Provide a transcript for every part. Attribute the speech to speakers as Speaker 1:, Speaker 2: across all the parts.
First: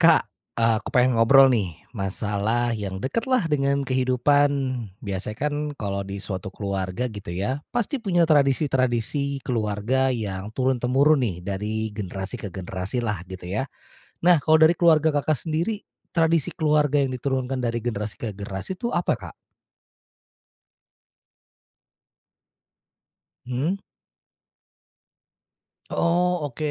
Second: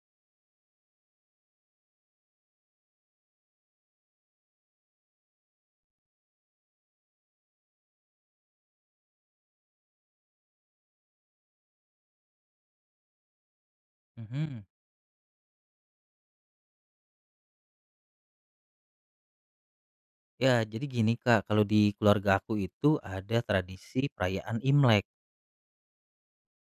Speaker 1: Kak, eee aku pengen ngobrol nih, masalah yang deket lah dengan kehidupan. Biasanya kan kalau di suatu keluarga gitu ya, pasti punya tradisi-tradisi keluarga yang turun-temurun nih, dari generasi ke generasi lah, gitu ya. Nah, kalau
Speaker 2: Mhm.
Speaker 1: dari keluarga Kakak sendiri, tradisi keluarga yang diturunkan dari generasi ke generasi itu apa, Kak?
Speaker 2: Ya, jadi gini, Kak. Kalau di keluarga aku itu ada
Speaker 1: Mhm.
Speaker 2: tradisi perayaan Imlek.
Speaker 1: Oh, oke.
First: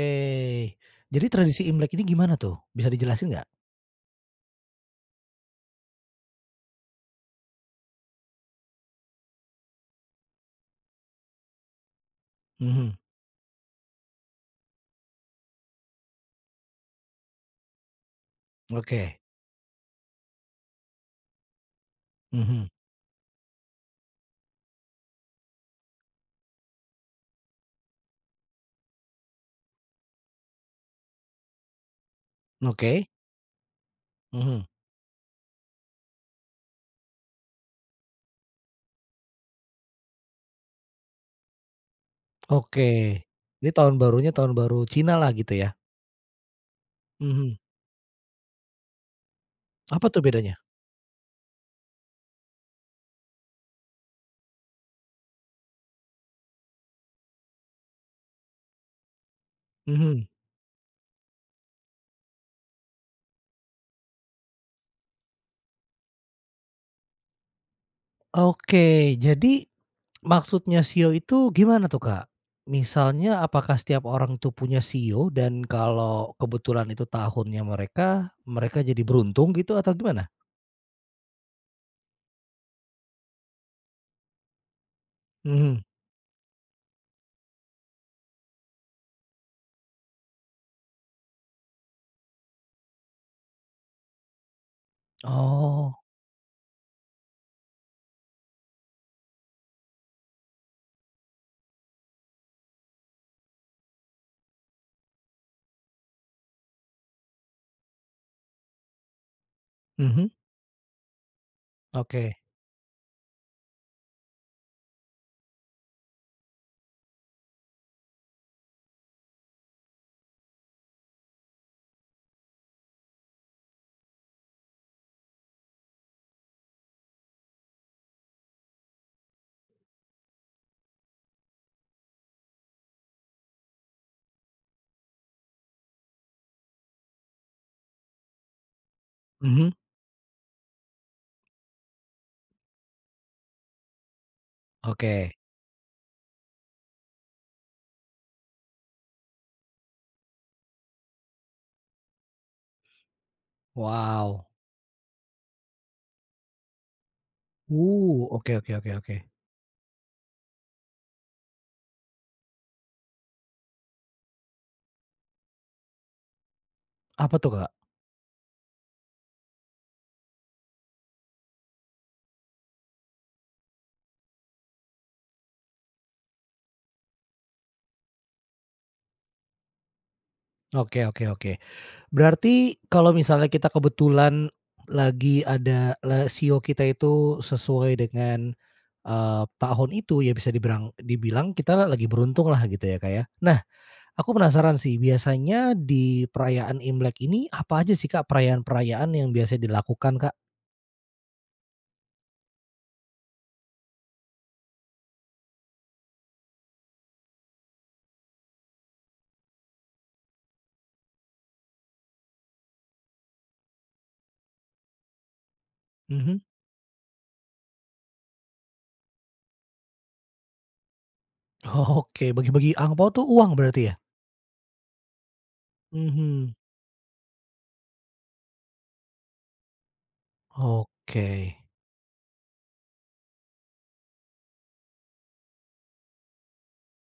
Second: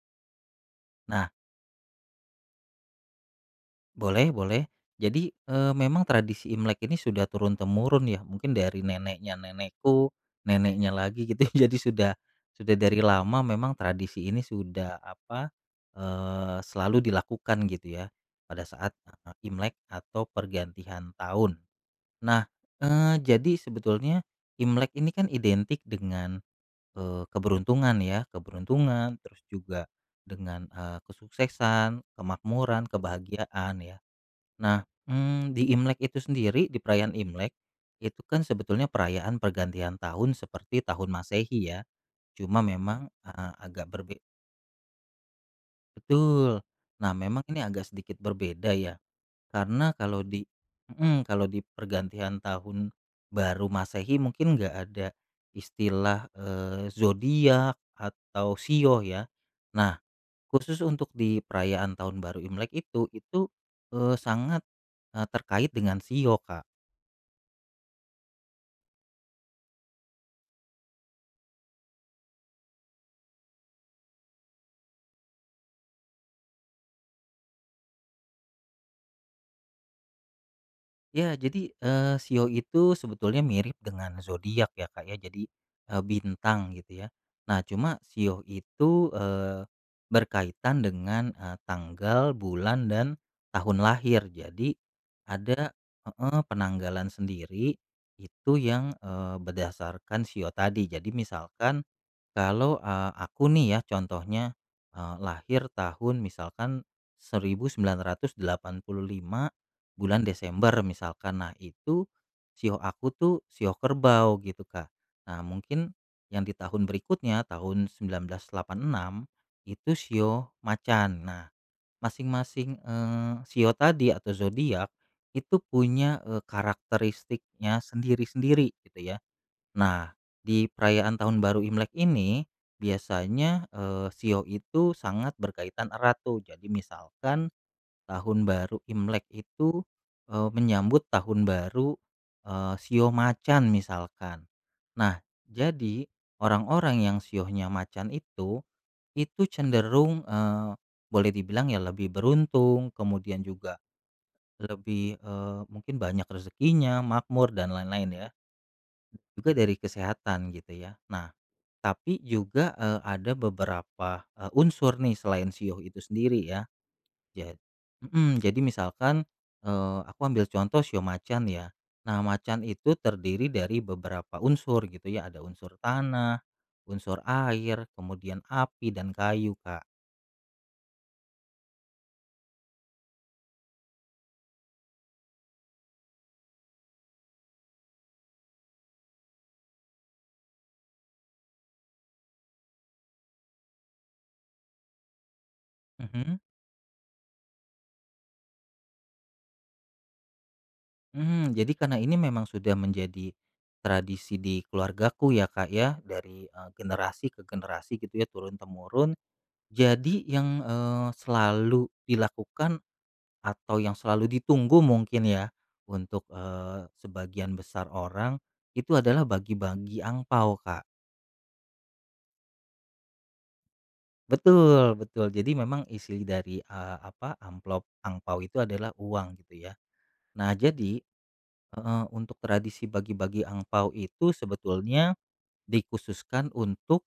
Speaker 1: Jadi
Speaker 2: Nah
Speaker 1: tradisi Imlek ini gimana tuh, bisa dijelasin nggak?
Speaker 2: Boleh boleh. Jadi, eee, memang tradisi Imlek ini sudah turun-temurun ya, mungkin dari neneknya nenekku, neneknya lagi gitu, jadi sudah sudah
Speaker 1: Mhm.
Speaker 2: dari lama memang tradisi ini sudah apa, eee, selalu dilakukan gitu ya, pada saat,
Speaker 1: Oke.
Speaker 2: eee, Imlek atau pergantian tahun. Nah,
Speaker 1: Mhm.
Speaker 2: eee, jadi sebetulnya Imlek ini kan identik dengan, eee, keberuntungan ya, keberuntungan terus juga dengan, eee, kesuksesan, kemakmuran,
Speaker 1: Oke.
Speaker 2: kebahagiaan ya.
Speaker 1: Mhm.
Speaker 2: Nah, mmm, di Imlek itu sendiri, di perayaan Imlek, itu kan sebetulnya perayaan pergantian tahun seperti tahun Masehi ya. Cuma
Speaker 1: Oke,
Speaker 2: memang heeh,
Speaker 1: ini
Speaker 2: agak
Speaker 1: Tahun
Speaker 2: berge
Speaker 1: Barunya, Tahun Baru Cina lah, gitu ya?
Speaker 2: Betul. Nah, memang
Speaker 1: Mhm.
Speaker 2: ini agak sedikit berbeda ya. Karena
Speaker 1: Apa tuh
Speaker 2: kalau di
Speaker 1: bedanya?
Speaker 2: mhm, kalau di pergantian Tahun Baru Masehi, mungkin nggak ada istilah, eee, zodiak atau shio ya? Nah,
Speaker 1: Mhm.
Speaker 2: khusus untuk di perayaan Tahun Baru Imlek, itu itu, eee, sangat, eee, terkait dengan shio, Kak.
Speaker 1: Oke. Jadi, maksudnya shio itu gimana tuh, Kak? Misalnya, apakah setiap orang tuh punya shio dan kalau kebetulan itu tahunnya mereka, mereka jadi beruntung gitu, atau gimana?
Speaker 2: Iya. Jadi, eee, shio itu sebetulnya mirip dengan zodiak ya Kak ya. Jadi,
Speaker 1: Mhm.
Speaker 2: eee, bintang gitu ya. Nah, cuma shio itu, eee, berkaitan dengan, eee, tanggal, bulan dan tahun lahir, jadi ada
Speaker 1: Oh.
Speaker 2: heeh, penanggalan sendiri, itu yang, eee, berdasarkan shio tadi. Jadi misalkan kalau, eee, aku nih ya, contohnya, eee, lahir tahun misalkan 1985, bulan
Speaker 1: Mhm.
Speaker 2: Desember misalkan. Nah, itu
Speaker 1: Oke.
Speaker 2: shio aku tuh shio kerbau gitu, Kak. Nah mungkin yang di tahun berikutnya tahun 1986, itu shio macan. Nah, masing-masing, eee, shio tadi atau zodiak, itu punya, eee, karakteristiknya sendiri-sendiri gitu ya. Nah, di perayaan Tahun Baru Imlek ini, biasanya, eee, shio itu sangat berkaitan erat tuh, jadi misalkan Tahun Baru Imlek
Speaker 1: Mhm.
Speaker 2: itu, eee, menyambut Tahun Baru, eee, shio macan, misalkan. Nah,
Speaker 1: Oke.
Speaker 2: jadi orang-orang yang shionya macan itu, itu cenderung, eee, boleh dibilang ya lebih beruntung, kemudian juga
Speaker 1: Wow.
Speaker 2: lebih, eee, mungkin banyak rezekinya, makmur, dan lain-lain
Speaker 1: Uh,
Speaker 2: ya.
Speaker 1: oke oke oke oke.
Speaker 2: Juga dari kesehatan, gitu ya. Nah, tapi juga, eee, ada beberapa, e unsur nih, selain shio itu sendiri ya.
Speaker 1: Apa tuh,
Speaker 2: Jad
Speaker 1: Kak?
Speaker 2: mhm, jadi misalkan, eee, aku ambil contoh shio macan ya. Nah, macan itu terdiri dari beberapa unsur gitu ya, ada unsur tanah, unsur air, kemudian api dan kayu, Kak.
Speaker 1: Oke oke oke. Berarti kalau misalnya kita kebetulan lagi ada la shio kita itu sesuai dengan, eee, tahun itu, ya bisa dibirang dibilang kita lagi beruntunglah gitu, ya Kak ya. Nah, aku penasaran sih, biasanya di
Speaker 2: Mhm.
Speaker 1: perayaan Imlek ini, apa aja sih Kak perayaan-perayaan yang biasanya dilakukan, Kak?
Speaker 2: Mhm, jadi karena ini memang sudah menjadi tradisi di keluargaku ya Kak ya, dari, eee, generasi ke generasi gitu ya, turun-temurun. Jadi yang, eee, selalu dilakukan atau yang selalu ditunggu mungkin ya, untuk,
Speaker 1: Mhm.
Speaker 2: eee, sebagian besar orang, itu adalah bagi-bagi angpao, Kak.
Speaker 1: Oke, bagi-bagi angpao tuh, uang berarti ya?
Speaker 2: Betul betul. Jadi memang isi
Speaker 1: Mhm.
Speaker 2: dari, eee, apa, amplop angpao itu adalah uang, gitu ya. Nah, jadi
Speaker 1: Oke.
Speaker 2: heeh, untuk tradisi bagi-bagi angpao itu sebetulnya dikhususkan untuk,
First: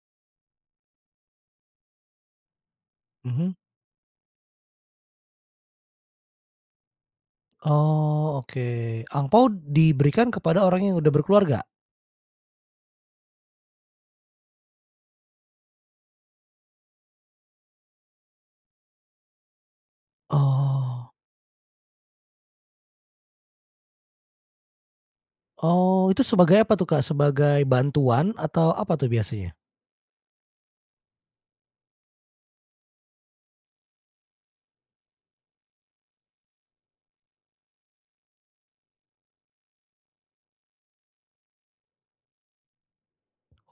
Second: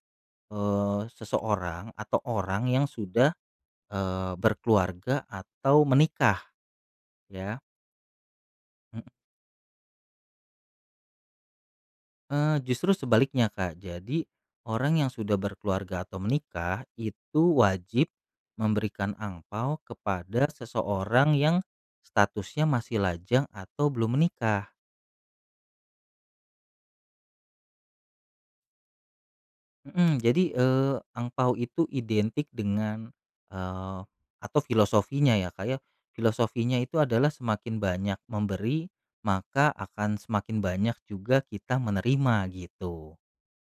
Speaker 2: eee, seseorang atau orang yang sudah,
Speaker 1: Mhm.
Speaker 2: eee, berkeluarga atau menikah, ya.
Speaker 1: Oh, oke.
Speaker 2: Hmm.
Speaker 1: Angpao diberikan kepada orang yang udah berkeluarga?
Speaker 2: Eee, justru sebaliknya, Kak. Jadi orang yang sudah berkeluarga atau menikah, itu wajib memberikan angpao kepada
Speaker 1: Oh.
Speaker 2: seseorang yang statusnya masih lajang atau belum menikah.
Speaker 1: Oh, itu sebagai apa tuh, Kak? Sebagai bantuan atau apa tuh biasanya?
Speaker 2: Mhm, jadi, eee, angpao itu identik dengan eee, atau filosofinya ya Kak ya, filosofinya itu adalah semakin banyak memberi, maka akan semakin banyak juga kita menerima, gitu.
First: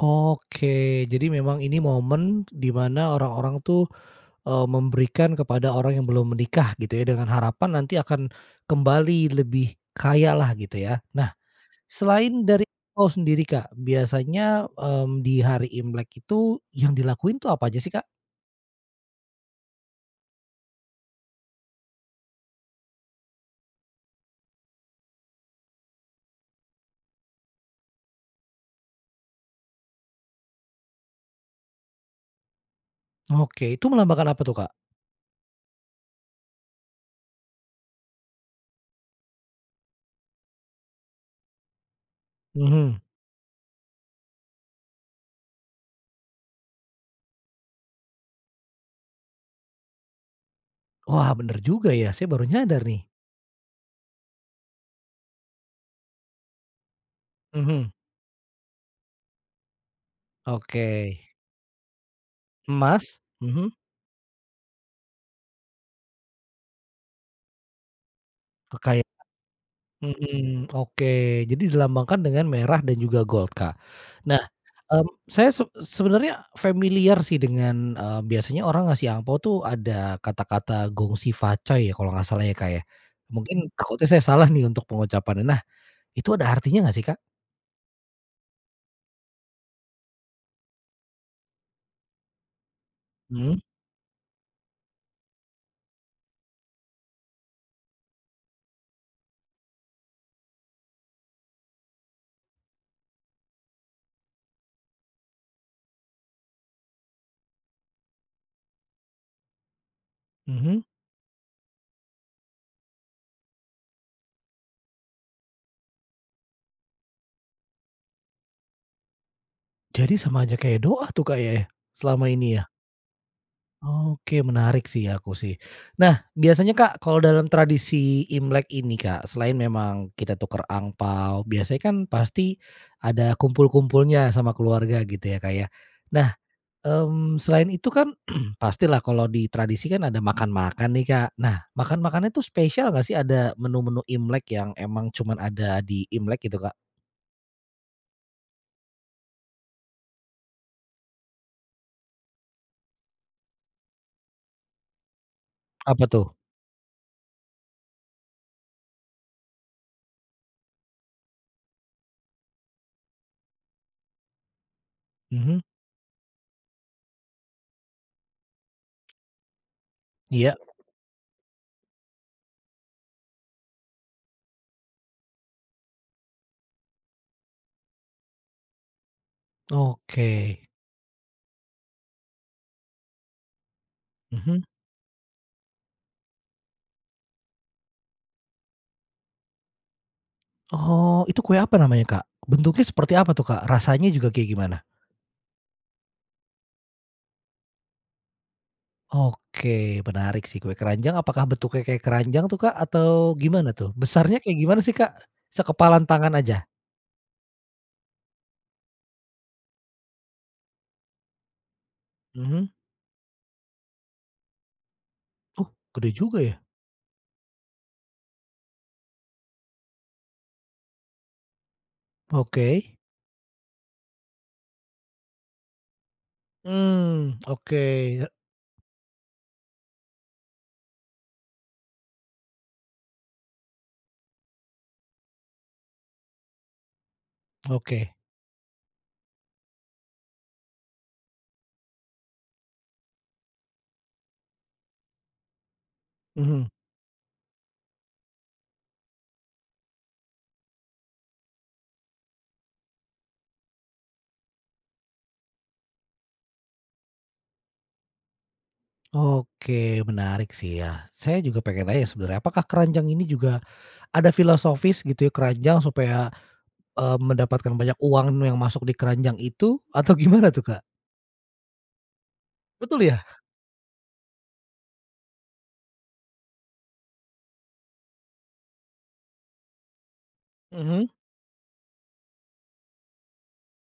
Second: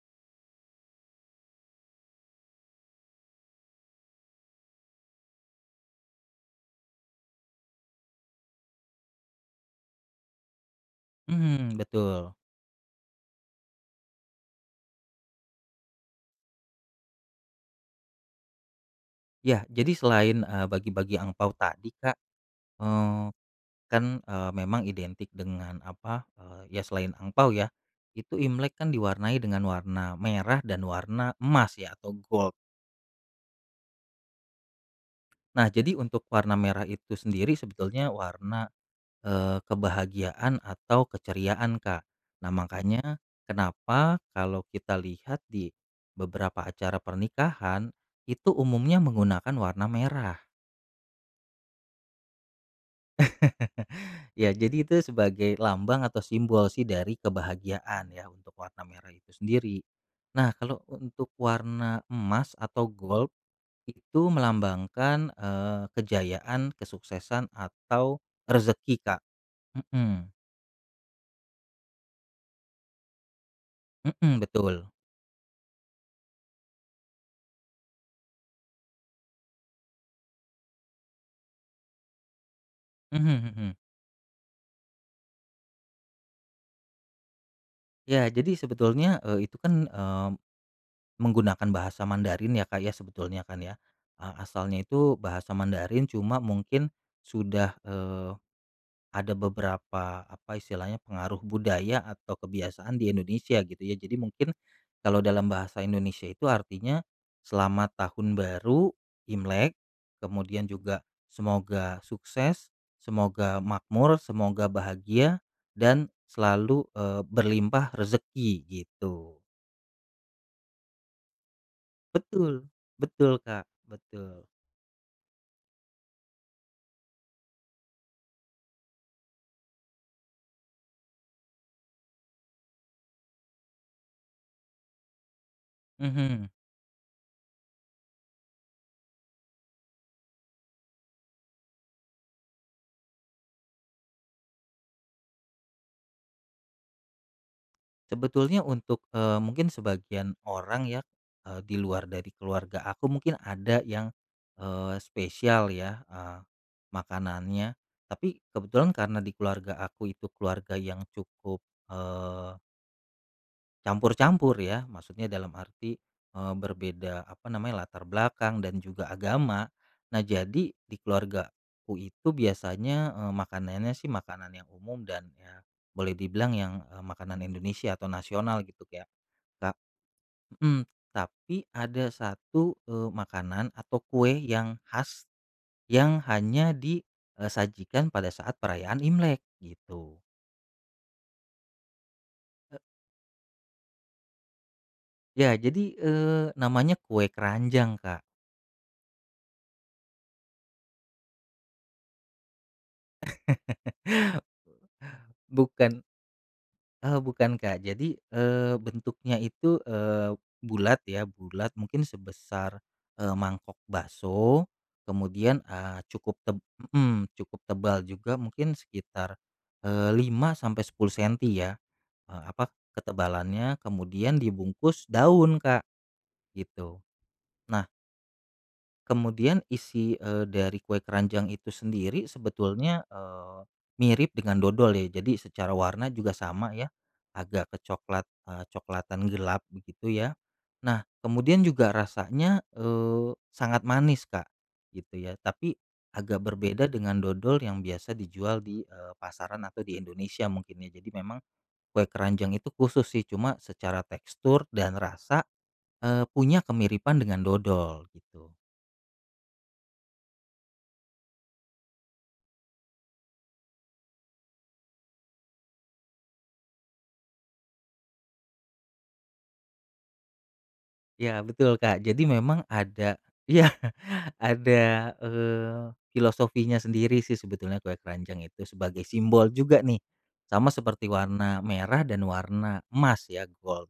Speaker 1: Oke. Jadi memang ini momen di mana orang-orang tuh, eee, memberikan kepada orang yang belum menikah gitu ya, dengan harapan nanti akan kembali lebih kaya lah, gitu ya? Nah,
Speaker 2: Mhm, betul.
Speaker 1: selain dari angpao sendiri Kak, biasanya, mmm, di hari Imlek itu yang dilakuin itu apa aja sih, Kak?
Speaker 2: Ya, jadi selain, eee, bagi-bagi angpao tadi, Kak. Eee, kan, eee, memang identik dengan apa, eee, ya selain angpao ya, itu Imlek kan diwarnai dengan warna merah dan warna emas ya, atau gold.
Speaker 1: Oke, itu melambangkan apa tuh, Kak?
Speaker 2: Nah, jadi untuk warna merah itu sendiri sebetulnya warna, eee, kebahagiaan atau keceriaan, Kak. Nah,
Speaker 1: Mhm.
Speaker 2: makanya kenapa kalau kita lihat di beberapa acara pernikahan, itu umumnya menggunakan warna merah.
Speaker 1: Wah, benar juga ya, saya baru nyadar nih.
Speaker 2: Ya, jadi itu sebagai lambang atau simbol sih, dari
Speaker 1: Mhm.
Speaker 2: kebahagiaan ya, untuk warna merah itu sendiri. Nah, kalau
Speaker 1: Oke.
Speaker 2: untuk warna emas atau
Speaker 1: Emas?
Speaker 2: gold,
Speaker 1: Mhm.
Speaker 2: itu melambangkan, eee, kejayaan, kesuksesan atau rezeki,
Speaker 1: Kekaya
Speaker 2: Kak. Mhm.
Speaker 1: mhm, oke. Jadi dilambangkan dengan merah dan juga gold, Kak.
Speaker 2: Mhm,
Speaker 1: Nah,
Speaker 2: betul.
Speaker 1: mmm, saya seb sebenarnya familiar sih, dengan, eee, biasanya orang ngasih angpao tuh ada kata-kata Gong Xi Fa Cai ya, kalau nggak salah ya, Kak, ya.
Speaker 2: Mhm
Speaker 1: Mungkin
Speaker 2: mhm.
Speaker 1: takutnya saya salah nih, untuk pengucapannya. Nah, itu ada artinya nggak sih, Kak?
Speaker 2: Iya, jadi sebetulnya, eee, itu kan, eee, menggunakan bahasa Mandarin ya, Kak, ya, sebetulnya
Speaker 1: Mhm.
Speaker 2: kan ya. Eee, asalnya itu bahasa Mandarin, cuma mungkin sudah, eee, ada beberapa, apa istilahnya, pengaruh budaya atau kebiasaan di Indonesia gitu ya, jadi mungkin kalau dalam bahasa Indonesia itu artinya, selamat Tahun Baru Imlek, kemudian
Speaker 1: Mhm.
Speaker 2: juga semoga sukses, semoga makmur, semoga bahagia dan selalu, eee, berlimpah rezeki, gitu.
Speaker 1: Jadi sama saja kayak doa tuh, Kak, ya ya, selama ini
Speaker 2: Betul,
Speaker 1: ya?
Speaker 2: betul, Kak.
Speaker 1: Oke,
Speaker 2: Betul.
Speaker 1: menarik sih ya, aku sih. Nah, biasanya Kak, kalau dalam tradisi Imlek ini, Kak, selain memang kita tukar angpao, biasanya kan pasti ada kumpul-kumpulnya sama keluarga gitu, ya, Kak, ya. Nah,
Speaker 2: Mhm.
Speaker 1: mmm, selain itu kan, pastilah kalau di tradisi, kan ada makan-makan nih, Kak. Nah, makan-makannya tuh spesial nggak sih, ada menu-menu Imlek yang emang cuman ada di Imlek gitu, Kak?
Speaker 2: Sebetulnya untuk, eee, mungkin sebagian orang ya, eee, di luar dari keluarga aku, mungkin ada yang, eee, spesial ya,
Speaker 1: Apa tuh?
Speaker 2: eee, makanannya. Tapi kebetulan karena di keluarga aku itu keluarga yang cukup, eee campur-campur ya, maksudnya dalam
Speaker 1: Mhm.
Speaker 2: arti, eee, berbeda apa namanya, latar belakang dan juga agama. Nah,
Speaker 1: Iya.
Speaker 2: jadi di keluargaku itu biasanya, eee, makanannya sih makanan yang umum dan, ya boleh dibilang yang, eee, makanan Indonesia atau nasional gitu, kayak ka
Speaker 1: Oke.
Speaker 2: hmm, tapi ada 1, eee, makanan atau kue
Speaker 1: Mhm.
Speaker 2: yang khas, yang hanya di, eee, sajikan pada saat perayaan Imlek, gitu.
Speaker 1: Oh, itu kue apa namanya, Kak?
Speaker 2: E
Speaker 1: Bentuknya seperti apa tuh, Kak? Rasanya juga kayak gimana?
Speaker 2: Iya, jadi, eee, namanya kue keranjang, Kak.
Speaker 1: Oke, menarik sih, kue keranjang apakah bentuknya kayak keranjang tuh, Kak, atau gimana tuh? Besarnya kayak gimana sih, Kak?
Speaker 2: Bukan
Speaker 1: Sekepalan tangan aja?
Speaker 2: eee, bukan, Kak. Jadi, eee, bentuknya itu, eee, bulat ya, bulat mungkin
Speaker 1: Mhm.
Speaker 2: sebesar, eee, mangkok bakso, kemudian,
Speaker 1: Oh,
Speaker 2: eee,
Speaker 1: gede
Speaker 2: cukup
Speaker 1: juga
Speaker 2: teb
Speaker 1: ya.
Speaker 2: mhm, cukup tebal juga, mungkin sekitar, eee, 5-10 sentimeter ya, eee, apa,
Speaker 1: Oke.
Speaker 2: ketebalannya, kemudian dibungkus daun, Kak, gitu.
Speaker 1: Mmm, oke,
Speaker 2: Nah
Speaker 1: ye
Speaker 2: kemudian isi, eee, dari kue keranjang itu sendiri sebetulnya, eee, mirip dengan dodol ya, jadi secara warna juga sama ya, agak
Speaker 1: Oke.
Speaker 2: kecoklat, eee, coklatan gelap begitu, ya. Nah, kemudian juga rasanya, eee, sangat manis, Kak, gitu ya, tapi agak
Speaker 1: Mhm.
Speaker 2: berbeda dengan dodol yang biasa dijual di, eee, pasaran atau di Indonesia mungkin ya. Jadi memang kue keranjang itu khusus sih, cuma secara tekstur dan rasa, eee, punya kemiripan dengan dodol, gitu.
Speaker 1: Oke menarik sih ya. Saya juga pengen nanya sebenarnya, apakah keranjang ini juga ada filosofis gitu ya, keranjang supaya, eee, mendapatkan banyak uang nu yang masuk di keranjang itu, atau gimana tuh, Kak?
Speaker 2: Ya, betul Kak, jadi memang
Speaker 1: Betul
Speaker 2: ada
Speaker 1: ya?
Speaker 2: iya, ada, eee, filosofinya sendiri sih sebetulnya kue keranjang itu, sebagai simbol juga nih, sama
Speaker 1: Mhm.
Speaker 2: seperti warna merah dan warna emas ya, gold.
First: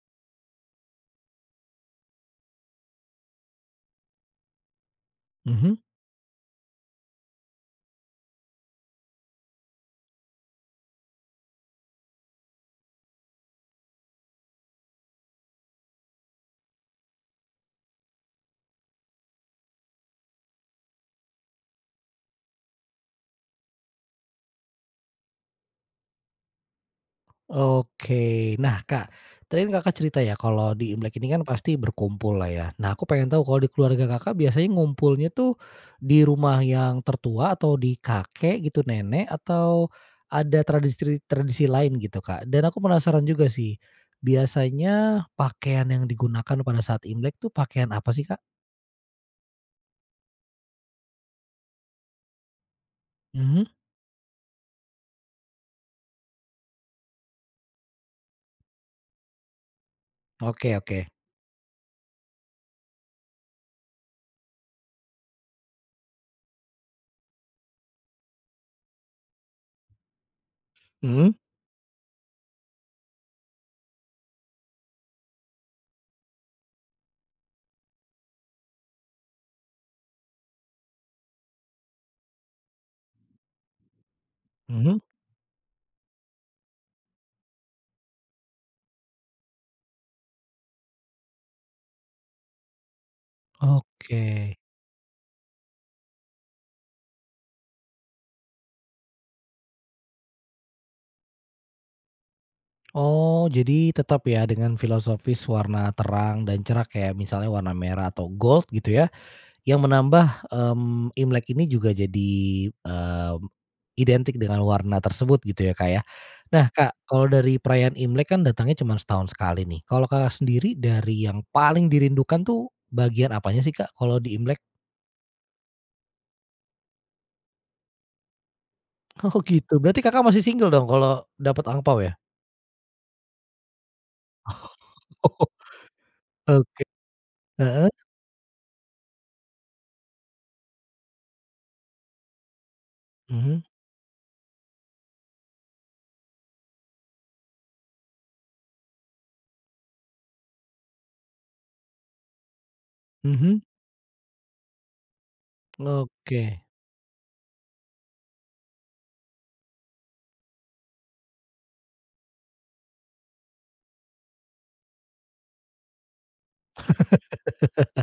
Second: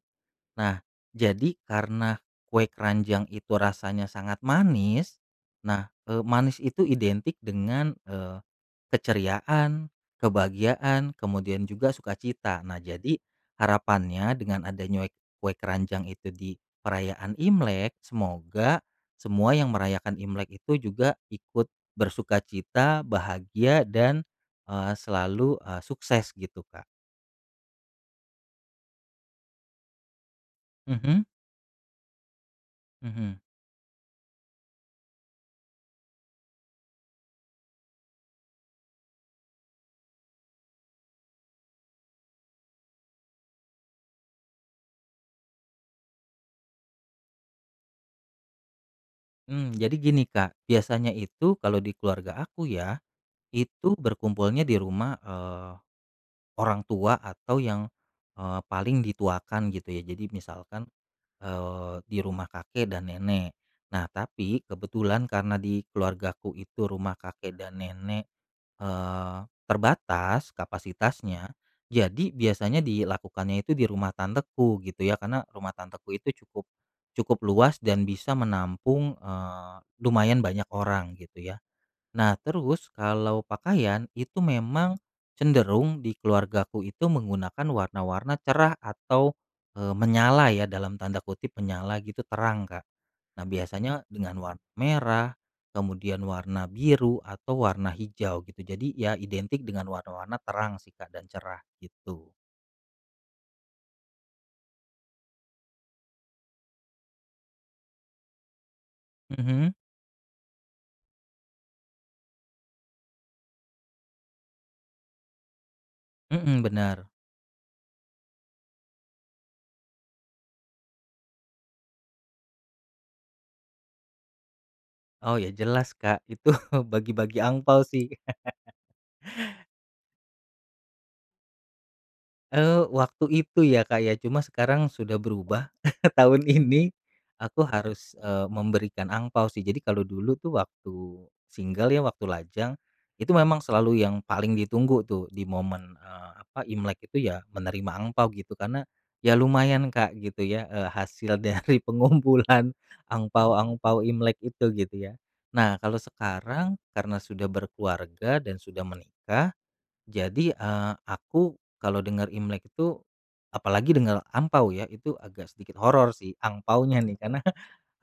Speaker 2: Nah, jadi karena kue keranjang itu rasanya sangat manis,
Speaker 1: Mhm.
Speaker 2: nah, eee, manis itu identik dengan, eee, keceriaan, kebahagiaan kemudian juga sukacita. Nah, jadi harapannya dengan ada nyuek kue keranjang itu di perayaan Imlek, semoga semua yang merayakan Imlek itu juga ikut bersukacita, bahagia, dan, eee, selalu, eee, sukses gitu, Kak.
Speaker 1: Oke. Nah, Kak, tadi kan Kakak cerita ya, kalau di Imlek
Speaker 2: Mhm.
Speaker 1: ini kan pasti berkumpul lah ya. Nah, aku pengen
Speaker 2: Mhm.
Speaker 1: tahu kalau di keluarga Kakak biasanya ngumpulnya tuh, di rumah yang tertua atau di kakek gitu, nenek atau ada tradistri tradisi lain gitu, Kak? Dan aku penasaran juga sih, biasanya pakaian yang digunakan pada saat Imlek tuh, pakaian apa sih, Kak?
Speaker 2: Mmm, jadi gini, Kak. Biasanya itu kalau di keluarga aku ya,
Speaker 1: Mhm.
Speaker 2: itu berkumpulnya di rumah, eee, orang tua atau yang, eee, paling dituakan gitu ya. Jadi
Speaker 1: Oke
Speaker 2: misalkan,
Speaker 1: oke.
Speaker 2: eee, di rumah kakek dan nenek. Nah, tapi kebetulan karena di keluargaku itu rumah kakek dan nenek, eee, terbatas
Speaker 1: Mhm.
Speaker 2: kapasitasnya, jadi biasanya dilakukannya itu di rumah tanteku gitu ya, karena rumah tanteku itu cukup cukup luas dan bisa menampung, eee, lumayan banyak orang gitu ya. Nah, terus kalau pakaian, itu memang
Speaker 1: Mhm.
Speaker 2: cenderung di keluargaku itu menggunakan warna-warna cerah atau, eee, menyala ya, dalam tanda kutip, "Menyala," gitu, "terang," Kak. Nah, biasanya dengan
Speaker 1: Oke.
Speaker 2: war merah, kemudian warna biru atau warna hijau gitu. Jadi, ya identik dengan warna-warna terang sih, Kak, dan cerah, gitu.
Speaker 1: Oh, jadi tetap ya, dengan filosofis warna terang dan cerah, kayak misalnya warna merah atau gold gitu ya,
Speaker 2: Mhm.
Speaker 1: yang menambah, mmm, Imlek ini juga jadi, eee, identik dengan warna tersebut gitu ya, Kak, ya.
Speaker 2: Mhm,
Speaker 1: Nah, Kak,
Speaker 2: benar.
Speaker 1: kalau dari perayaan Imlek kan datangnya cuman setahun sekali nih. Kalau Kakak sendiri, dari yang paling dirindukan tuh, bagian apanya sih, Kak? Kalau di Imlek.
Speaker 2: Oh ya, jelas, Kak, itu bagi-bagi angpao sih.
Speaker 1: Oh gitu, berarti Kakak masih single dong, kalau dapat angpao ya?
Speaker 2: Eee, waktu itu ya, Kak, ya. Cuma sekarang sudah
Speaker 1: Oh.
Speaker 2: berubah, tahun
Speaker 1: Oke.
Speaker 2: ini, aku
Speaker 1: Heeh.
Speaker 2: harus, eee, memberikan angpao sih. Jadi kalau dulu tuh waktu single ya, waktu lajang. Itu memang
Speaker 1: Mhm.
Speaker 2: selalu yang paling ditunggu tuh di momen, eee, apa, Imlek itu ya, menerima angpao gitu. Karena, ya lumayan, Kak, gitu ya, eee, hasil dari pengumpulan
Speaker 1: Mhm.
Speaker 2: angpao-angpao Imlek itu, gitu ya. Nah, kalau
Speaker 1: Oke.
Speaker 2: sekarang, karena sudah berkeluarga, dan sudah menikah. Jadi, eee, aku kalau dengar Imlek itu, apalagi dengar angpao ya, itu agak sedikit horor sih, angpaonya nih, karena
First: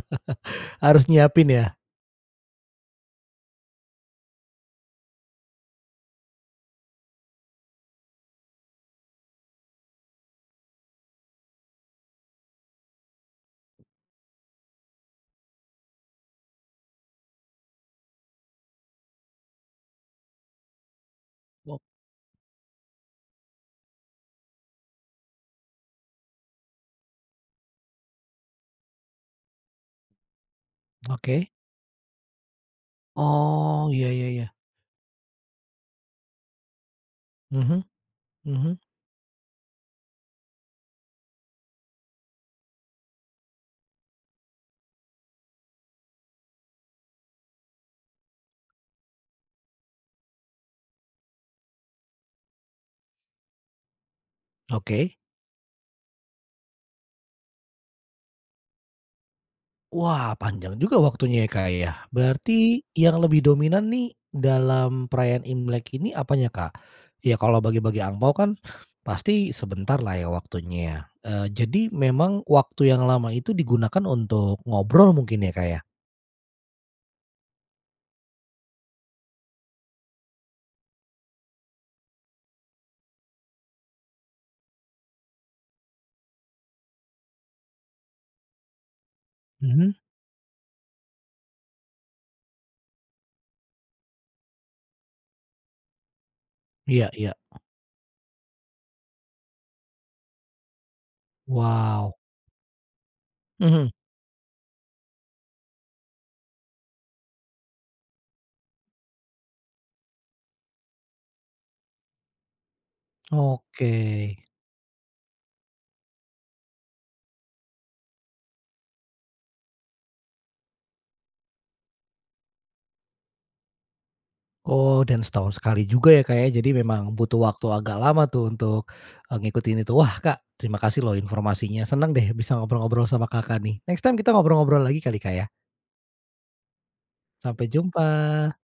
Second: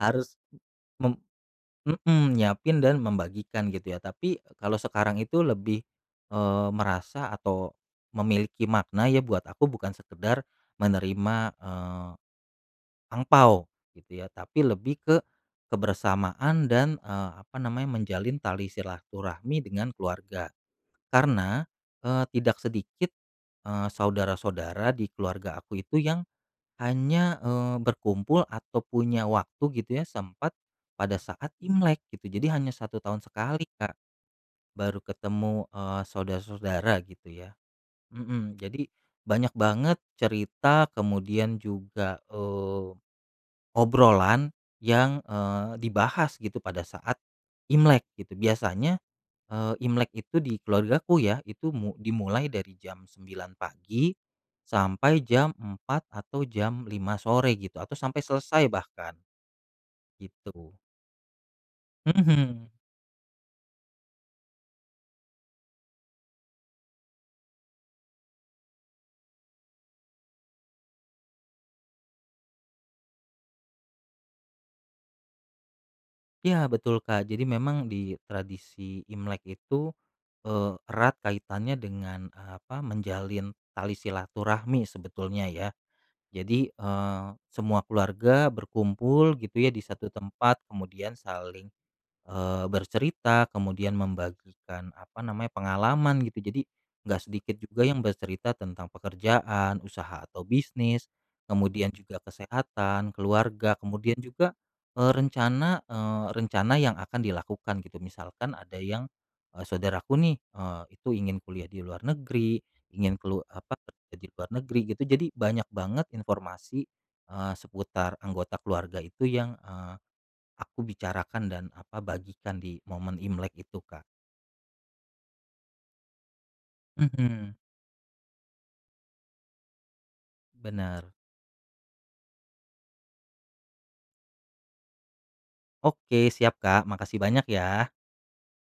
Speaker 2: harus
Speaker 1: Harus
Speaker 2: mem
Speaker 1: nyiapin ya?
Speaker 2: mhm, nyiapin dan membagikan, gitu ya. Tapi, eee, kalau sekarang itu lebih, eee, merasa atau memiliki makna ya buat aku, bukan sekedar menerima, eee, angpao gitu ya, tapi lebih ke kebersamaan dan, eee, apa namanya, menjalin tali silaturahmi dengan keluarga. Karena,
Speaker 1: Wo
Speaker 2: eee, tidak sedikit, eee, saudara-saudara di keluarga aku itu yang hanya, eee, berkumpul atau punya waktu gitu ya, sempat, pada
Speaker 1: Oke.
Speaker 2: saat Imlek gitu. Jadi hanya 1 tahun sekali
Speaker 1: Oh,
Speaker 2: Kak,
Speaker 1: iya iya iya.
Speaker 2: baru ketemu, eee, saudara-saudara, gitu ya.
Speaker 1: Mhm,
Speaker 2: Mhm,
Speaker 1: mhm.
Speaker 2: jadi banyak banget cerita, kemudian juga, eee, obrolan yang, eee, dibahas gitu, pada saat Imlek gitu. Biasanya, eee, Imlek itu di keluargaku ya, itu mu dimulai dari jam 9 pagi
Speaker 1: Oke.
Speaker 2: sampai jam 4 atau jam 5 sore gitu, atau sampai selesai, bahkan.
Speaker 1: Wah,
Speaker 2: Gitu.
Speaker 1: panjang juga waktunya ya, Kak, ya.
Speaker 2: Mhm.
Speaker 1: Berarti yang lebih dominan nih, dalam perayaan Imlek ini apanya, Kak? Ya, kalau bagi-bagi angpao kan, pasti sebentarlah ya, waktunya ya. Eee, jadi memang waktu yang lama itu digunakan untuk ngobrol mungkin ya, Kak, ya?
Speaker 2: Iya, betul, Kak. Jadi memang di tradisi Imlek itu, eee, erat kaitannya dengan apa, menjalin tali silaturahmi sebetulnya ya. Jadi, eee, semua keluarga berkumpul gitu ya, di
Speaker 1: Mhm.
Speaker 2: satu tempat, kemudian saling, eee, bercerita, kemudian membagikan apa namanya, pengalaman gitu. Jadi,
Speaker 1: Iya
Speaker 2: nggak
Speaker 1: iya.
Speaker 2: sedikit juga yang bercerita tentang pekerjaan, usaha atau bisnis, kemudian
Speaker 1: Wow.
Speaker 2: juga kesehatan, keluarga,
Speaker 1: Mhm.
Speaker 2: kemudian juga, eee, rencana, eee, rencana yang akan dilakukan gitu. Misalkan ada yang, eee, saudaraku nih, eee, itu ingin kuliah di luar negeri, ingin kelu apa,
Speaker 1: Oke.
Speaker 2: pergi keluar negeri gitu. Jadi banyak banget informasi, eee, seputar anggota keluarga itu yang, eee, aku bicarakan dan apa, bagikan di momen Imlek itu, Kak.
Speaker 1: Oh, dan setahun sekali juga ya, Kak, ya, jadi memang butuh
Speaker 2: Mhm.
Speaker 1: waktu agak lama tuh, untuk, eee, ngikutin itu. Wah, Kak, terima
Speaker 2: Benar.
Speaker 1: kasih loh, informasinya. Senang deh, bisa ngobrol-ngobrol sama Kakak nih. Next time kita ngobrol-ngobrol lagi kali, Kak, ya?
Speaker 2: Oke, siap Kak, makasih banyak
Speaker 1: Sampai
Speaker 2: ya.
Speaker 1: jumpa.